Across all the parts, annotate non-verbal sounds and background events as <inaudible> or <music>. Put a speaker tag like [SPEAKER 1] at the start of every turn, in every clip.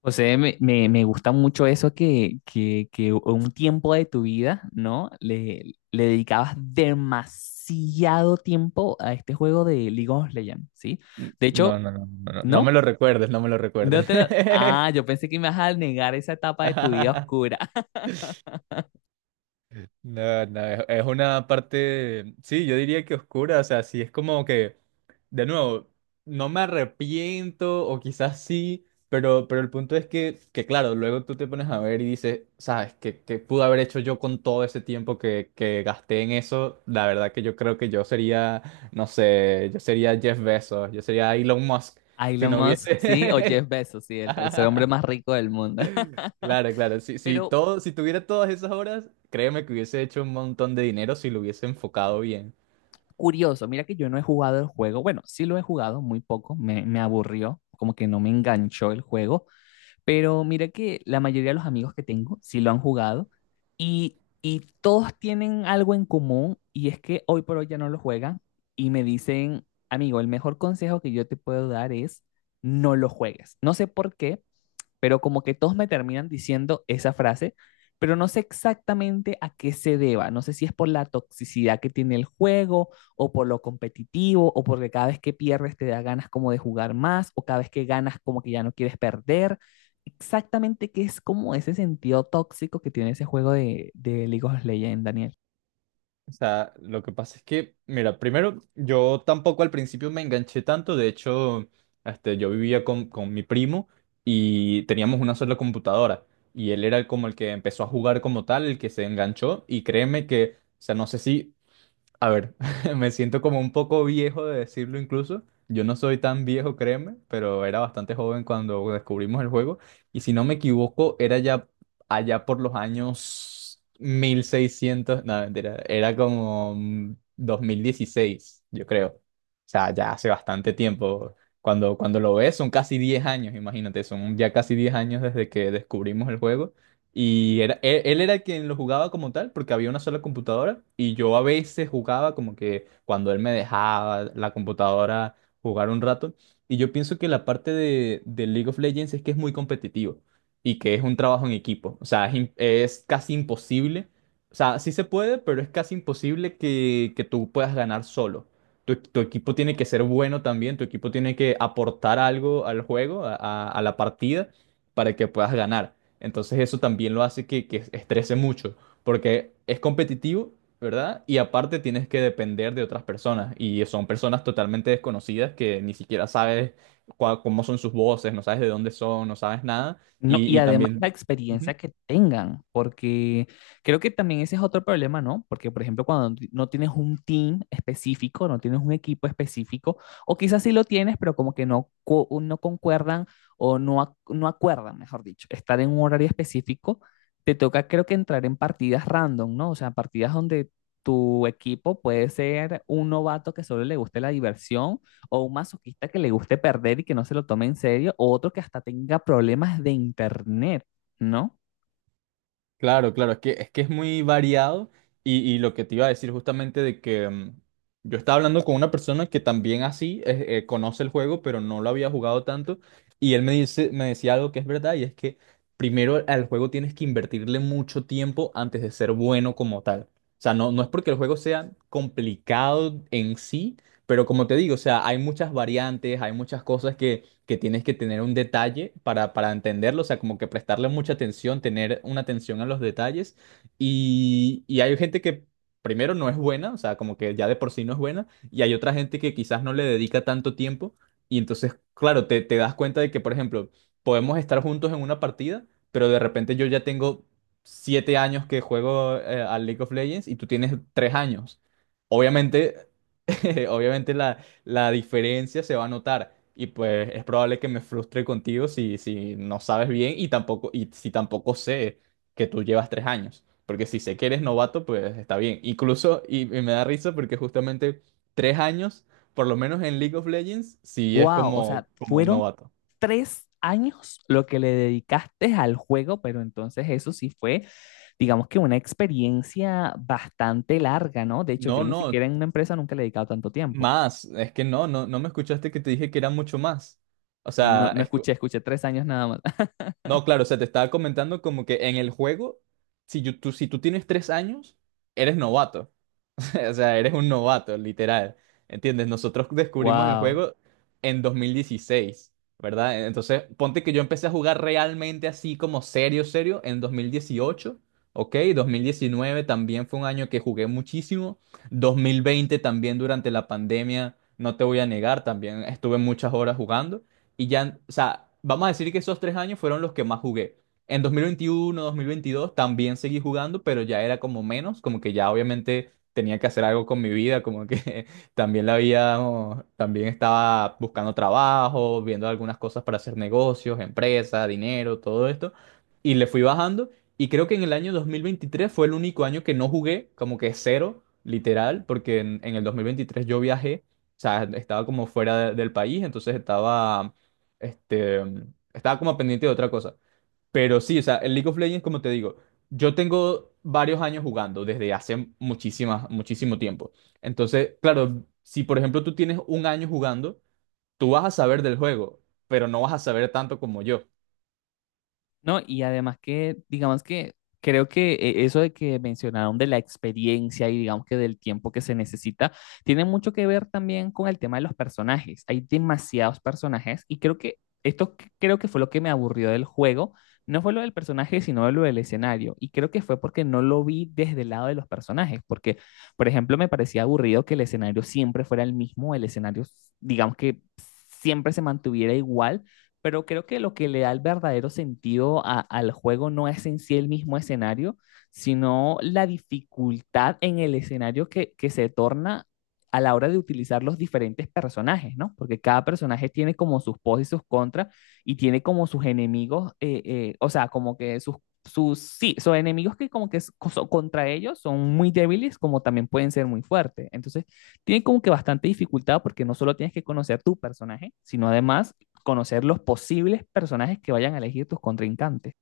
[SPEAKER 1] José, me gusta mucho eso que un tiempo de tu vida, ¿no? Le dedicabas demasiado tiempo a este juego de League of Legends, ¿sí? De
[SPEAKER 2] No,
[SPEAKER 1] hecho,
[SPEAKER 2] no, me
[SPEAKER 1] ¿no?
[SPEAKER 2] lo recuerdes, no me lo recuerdes.
[SPEAKER 1] Ah, yo
[SPEAKER 2] <laughs>
[SPEAKER 1] pensé que me ibas a negar esa etapa de tu vida
[SPEAKER 2] <laughs>
[SPEAKER 1] oscura. <laughs>
[SPEAKER 2] No, no, es una parte, sí, yo diría que oscura, o sea, sí, es como que, de nuevo, no me arrepiento o quizás sí, pero el punto es claro, luego tú te pones a ver y dices, sabes, que pude haber hecho yo con todo ese tiempo que gasté en eso, la verdad que yo creo que yo sería, no sé, yo sería Jeff Bezos, yo sería Elon Musk, si
[SPEAKER 1] Elon
[SPEAKER 2] no
[SPEAKER 1] Musk, ¿sí? O Jeff
[SPEAKER 2] hubiese...
[SPEAKER 1] Bezos, sí,
[SPEAKER 2] <laughs>
[SPEAKER 1] el tercer hombre más rico del mundo. <laughs>
[SPEAKER 2] Claro, claro. Si, si
[SPEAKER 1] Pero
[SPEAKER 2] todo, si tuviera todas esas horas, créeme que hubiese hecho un montón de dinero si lo hubiese enfocado bien.
[SPEAKER 1] curioso, mira que yo no he jugado el juego. Bueno, sí lo he jugado muy poco, me aburrió, como que no me enganchó el juego. Pero mira que la mayoría de los amigos que tengo sí lo han jugado y todos tienen algo en común y es que hoy por hoy ya no lo juegan y me dicen, amigo, el mejor consejo que yo te puedo dar es no lo juegues. No sé por qué, pero como que todos me terminan diciendo esa frase, pero no sé exactamente a qué se deba. No sé si es por la toxicidad que tiene el juego o por lo competitivo o porque cada vez que pierdes te da ganas como de jugar más o cada vez que ganas como que ya no quieres perder. Exactamente qué es como ese sentido tóxico que tiene ese juego de League of Legends, Daniel.
[SPEAKER 2] O sea, lo que pasa es que, mira, primero, yo tampoco al principio me enganché tanto. De hecho, este, yo vivía con mi primo y teníamos una sola computadora. Y él era como el que empezó a jugar como tal, el que se enganchó. Y créeme que, o sea, no sé si a ver, <laughs> me siento como un poco viejo de decirlo incluso. Yo no soy tan viejo, créeme, pero era bastante joven cuando descubrimos el juego. Y si no me equivoco, era ya allá por los años 1600, no, mentira, era como 2016, yo creo. O sea, ya hace bastante tiempo. Cuando lo ves, son casi 10 años, imagínate, son ya casi 10 años desde que descubrimos el juego. Y era, él era quien lo jugaba como tal, porque había una sola computadora. Y yo a veces jugaba como que cuando él me dejaba la computadora jugar un rato. Y yo pienso que la parte de League of Legends es que es muy competitivo y que es un trabajo en equipo. O sea, es, es casi imposible. O sea, sí se puede, pero es casi imposible que tú puedas ganar solo. Tu equipo tiene que ser bueno también, tu equipo tiene que aportar algo al juego, a la partida, para que puedas ganar. Entonces eso también lo hace que estrese mucho, porque es competitivo, ¿verdad? Y aparte tienes que depender de otras personas, y son personas totalmente desconocidas que ni siquiera sabes cómo son sus voces, no sabes de dónde son, no sabes nada,
[SPEAKER 1] No, y
[SPEAKER 2] y
[SPEAKER 1] además la
[SPEAKER 2] también...
[SPEAKER 1] experiencia que tengan, porque creo que también ese es otro problema, ¿no? Porque, por ejemplo, no tienes un team específico, no tienes un equipo específico, o quizás sí lo tienes, pero como que no, no concuerdan o no, no acuerdan, mejor dicho, estar en un horario específico, te toca creo que entrar en partidas random, ¿no? O sea, partidas donde tu equipo puede ser un novato que solo le guste la diversión o un masoquista que le guste perder y que no se lo tome en serio, o otro que hasta tenga problemas de internet, ¿no?
[SPEAKER 2] Claro, claro, es que es que es muy variado y lo que te iba a decir justamente de que yo estaba hablando con una persona que también así conoce el juego, pero no lo había jugado tanto y él me dice, me decía algo que es verdad y es que primero al juego tienes que invertirle mucho tiempo antes de ser bueno como tal. O sea, no, no es porque el juego sea complicado en sí, pero como te digo, o sea, hay muchas variantes, hay muchas cosas que tienes que tener un detalle para entenderlo, o sea, como que prestarle mucha atención, tener una atención a los detalles. Y hay gente que primero no es buena, o sea, como que ya de por sí no es buena, y hay otra gente que quizás no le dedica tanto tiempo. Y entonces, claro, te das cuenta de que, por ejemplo, podemos estar juntos en una partida, pero de repente yo ya tengo 7 años que juego al League of Legends y tú tienes 3 años. Obviamente, <laughs> obviamente la diferencia se va a notar. Y pues es probable que me frustre contigo si no sabes bien y tampoco, y si tampoco sé que tú llevas 3 años. Porque si sé que eres novato, pues está bien. Incluso, y me da risa porque justamente 3 años, por lo menos en League of Legends, sí es
[SPEAKER 1] Wow, o
[SPEAKER 2] como,
[SPEAKER 1] sea,
[SPEAKER 2] como un
[SPEAKER 1] fueron
[SPEAKER 2] novato.
[SPEAKER 1] 3 años lo que le dedicaste al juego, pero entonces eso sí fue, digamos que una experiencia bastante larga, ¿no? De hecho, yo
[SPEAKER 2] No,
[SPEAKER 1] ni
[SPEAKER 2] no,
[SPEAKER 1] siquiera en una empresa nunca le he dedicado tanto tiempo.
[SPEAKER 2] más. Es que no, no, no me escuchaste que te dije que era mucho más. O sea,
[SPEAKER 1] No
[SPEAKER 2] es...
[SPEAKER 1] escuché, escuché 3 años nada más. <laughs>
[SPEAKER 2] No, claro, o sea, te estaba comentando como que en el juego, si tú tienes 3 años, eres novato. <laughs> O sea, eres un novato, literal. ¿Entiendes? Nosotros descubrimos el
[SPEAKER 1] Wow.
[SPEAKER 2] juego en 2016, ¿verdad? Entonces, ponte que yo empecé a jugar realmente así como serio, serio, en 2018, ¿ok? 2019 también fue un año que jugué muchísimo. 2020 también durante la pandemia, no te voy a negar, también estuve muchas horas jugando. Y ya, o sea, vamos a decir que esos 3 años fueron los que más jugué. En 2021, 2022 también seguí jugando, pero ya era como menos, como que ya obviamente tenía que hacer algo con mi vida, como que <laughs> también la había, también estaba buscando trabajo, viendo algunas cosas para hacer negocios, empresa, dinero, todo esto, y le fui bajando, y creo que en el año 2023 fue el único año que no jugué, como que cero, literal, porque en el 2023 yo viajé, o sea, estaba como fuera del país, entonces estaba, este, estaba como pendiente de otra cosa. Pero sí, o sea, el League of Legends, como te digo, yo tengo varios años jugando desde hace muchísimas, muchísimo tiempo. Entonces, claro, si por ejemplo tú tienes un año jugando, tú vas a saber del juego, pero no vas a saber tanto como yo.
[SPEAKER 1] No, y además que, digamos que creo que eso de que mencionaron de la experiencia y digamos que del tiempo que se necesita, tiene mucho que ver también con el tema de los personajes. Hay demasiados personajes y creo que esto creo que fue lo que me aburrió del juego. No fue lo del personaje, sino lo del escenario. Y creo que fue porque no lo vi desde el lado de los personajes. Porque, por ejemplo, me parecía aburrido que el escenario siempre fuera el mismo, el escenario, digamos que siempre se mantuviera igual, pero creo que lo que le da el verdadero sentido al juego no es en sí el mismo escenario, sino la dificultad en el escenario que se torna a la hora de utilizar los diferentes personajes, ¿no? Porque cada personaje tiene como sus pos y sus contras y tiene como sus enemigos, o sea, como que sí, son enemigos que como que contra ellos son muy débiles, como también pueden ser muy fuertes. Entonces, tiene como que bastante dificultad porque no solo tienes que conocer tu personaje, sino además conocer los posibles personajes que vayan a elegir tus contrincantes.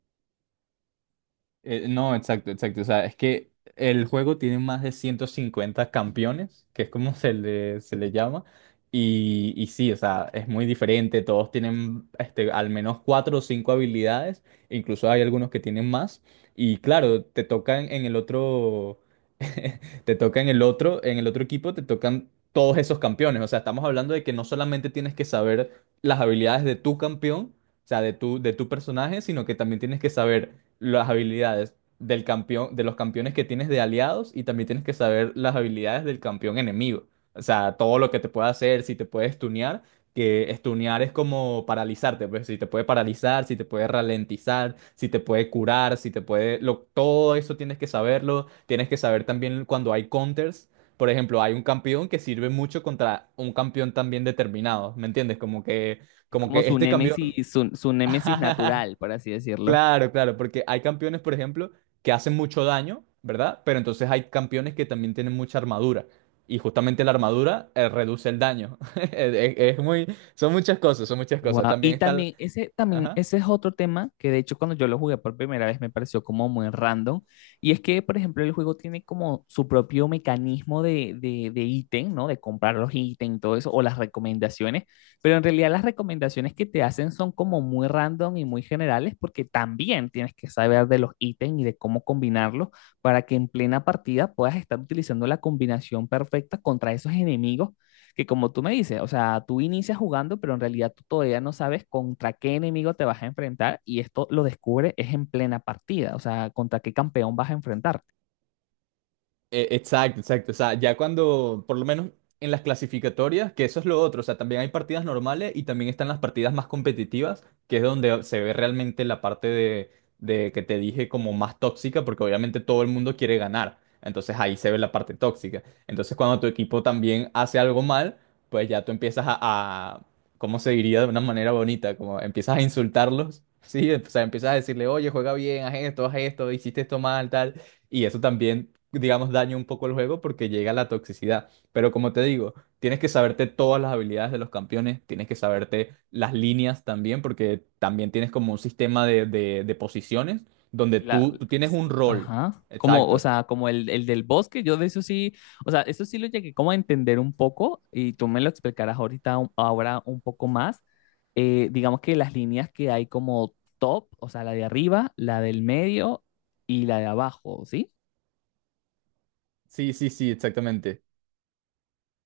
[SPEAKER 2] No, exacto, exacto. O sea, es que el juego tiene más de 150 campeones, que es como <laughs> se le llama. Y sí, o sea, es muy diferente. Todos tienen este, al menos cuatro o cinco habilidades. Incluso hay algunos que tienen más. Y claro, te tocan en el otro. <laughs> Te toca en el otro equipo, te tocan todos esos campeones. O sea, estamos hablando de que no solamente tienes que saber las habilidades de tu campeón, o sea, de tu personaje, sino que también tienes que saber las habilidades del campeón, de los campeones que tienes de aliados y también tienes que saber las habilidades del campeón enemigo. O sea, todo lo que te puede hacer, si te puede stunear, que stunear es como paralizarte, pues si te puede paralizar, si te puede ralentizar, si te puede curar, si te puede... todo eso tienes que saberlo. Tienes que saber también cuando hay counters. Por ejemplo, hay un campeón que sirve mucho contra un campeón también determinado, ¿me entiendes?
[SPEAKER 1] Es
[SPEAKER 2] Como
[SPEAKER 1] como
[SPEAKER 2] que
[SPEAKER 1] su
[SPEAKER 2] este campeón...
[SPEAKER 1] némesis, su némesis
[SPEAKER 2] <laughs>
[SPEAKER 1] natural, por así decirlo.
[SPEAKER 2] Claro, claro, porque hay campeones, por ejemplo, que hacen mucho daño, ¿verdad? Pero entonces hay campeones que también tienen mucha armadura. Y justamente la armadura reduce el daño. <laughs> Es muy, son muchas cosas, son muchas cosas.
[SPEAKER 1] Guau,
[SPEAKER 2] También
[SPEAKER 1] y
[SPEAKER 2] está el...
[SPEAKER 1] también
[SPEAKER 2] Ajá.
[SPEAKER 1] ese es otro tema que de hecho cuando yo lo jugué por primera vez me pareció como muy random. Y es que, por ejemplo, el juego tiene como su propio mecanismo de ítem, ¿no? De comprar los ítems y todo eso, o las recomendaciones. Pero en realidad las recomendaciones que te hacen son como muy random y muy generales porque también tienes que saber de los ítems y de cómo combinarlos para que en plena partida puedas estar utilizando la combinación perfecta contra esos enemigos que como tú me dices, o sea, tú inicias jugando, pero en realidad tú todavía no sabes contra qué enemigo te vas a enfrentar y esto lo descubres es en plena partida, o sea, contra qué campeón vas a enfrentarte.
[SPEAKER 2] Exacto, exacto. O sea, ya cuando, por lo menos en las clasificatorias, que eso es lo otro, o sea, también hay partidas normales y también están las partidas más competitivas, que es donde se ve realmente la parte de que te dije como más tóxica, porque obviamente todo el mundo quiere ganar. Entonces ahí se ve la parte tóxica. Entonces cuando tu equipo también hace algo mal, pues ya tú empiezas a- ¿cómo se diría de una manera bonita? Como empiezas a insultarlos, <laughs> ¿sí? O sea, empiezas a decirle, oye, juega bien, haz esto, hiciste esto mal, tal. Y eso también, digamos, daña un poco el juego porque llega la toxicidad. Pero como te digo, tienes que saberte todas las habilidades de los campeones, tienes que saberte las líneas también, porque también tienes como un sistema de, de posiciones donde
[SPEAKER 1] La-
[SPEAKER 2] tú tienes un rol.
[SPEAKER 1] ajá. Como, o
[SPEAKER 2] Exacto.
[SPEAKER 1] sea, como el del bosque, yo de eso sí, o sea, eso sí lo llegué como a entender un poco y tú me lo explicarás ahorita, ahora un poco más. Digamos que las líneas que hay como top, o sea, la de arriba, la del medio y la de abajo, ¿sí?
[SPEAKER 2] Sí, sí, sí, exactamente.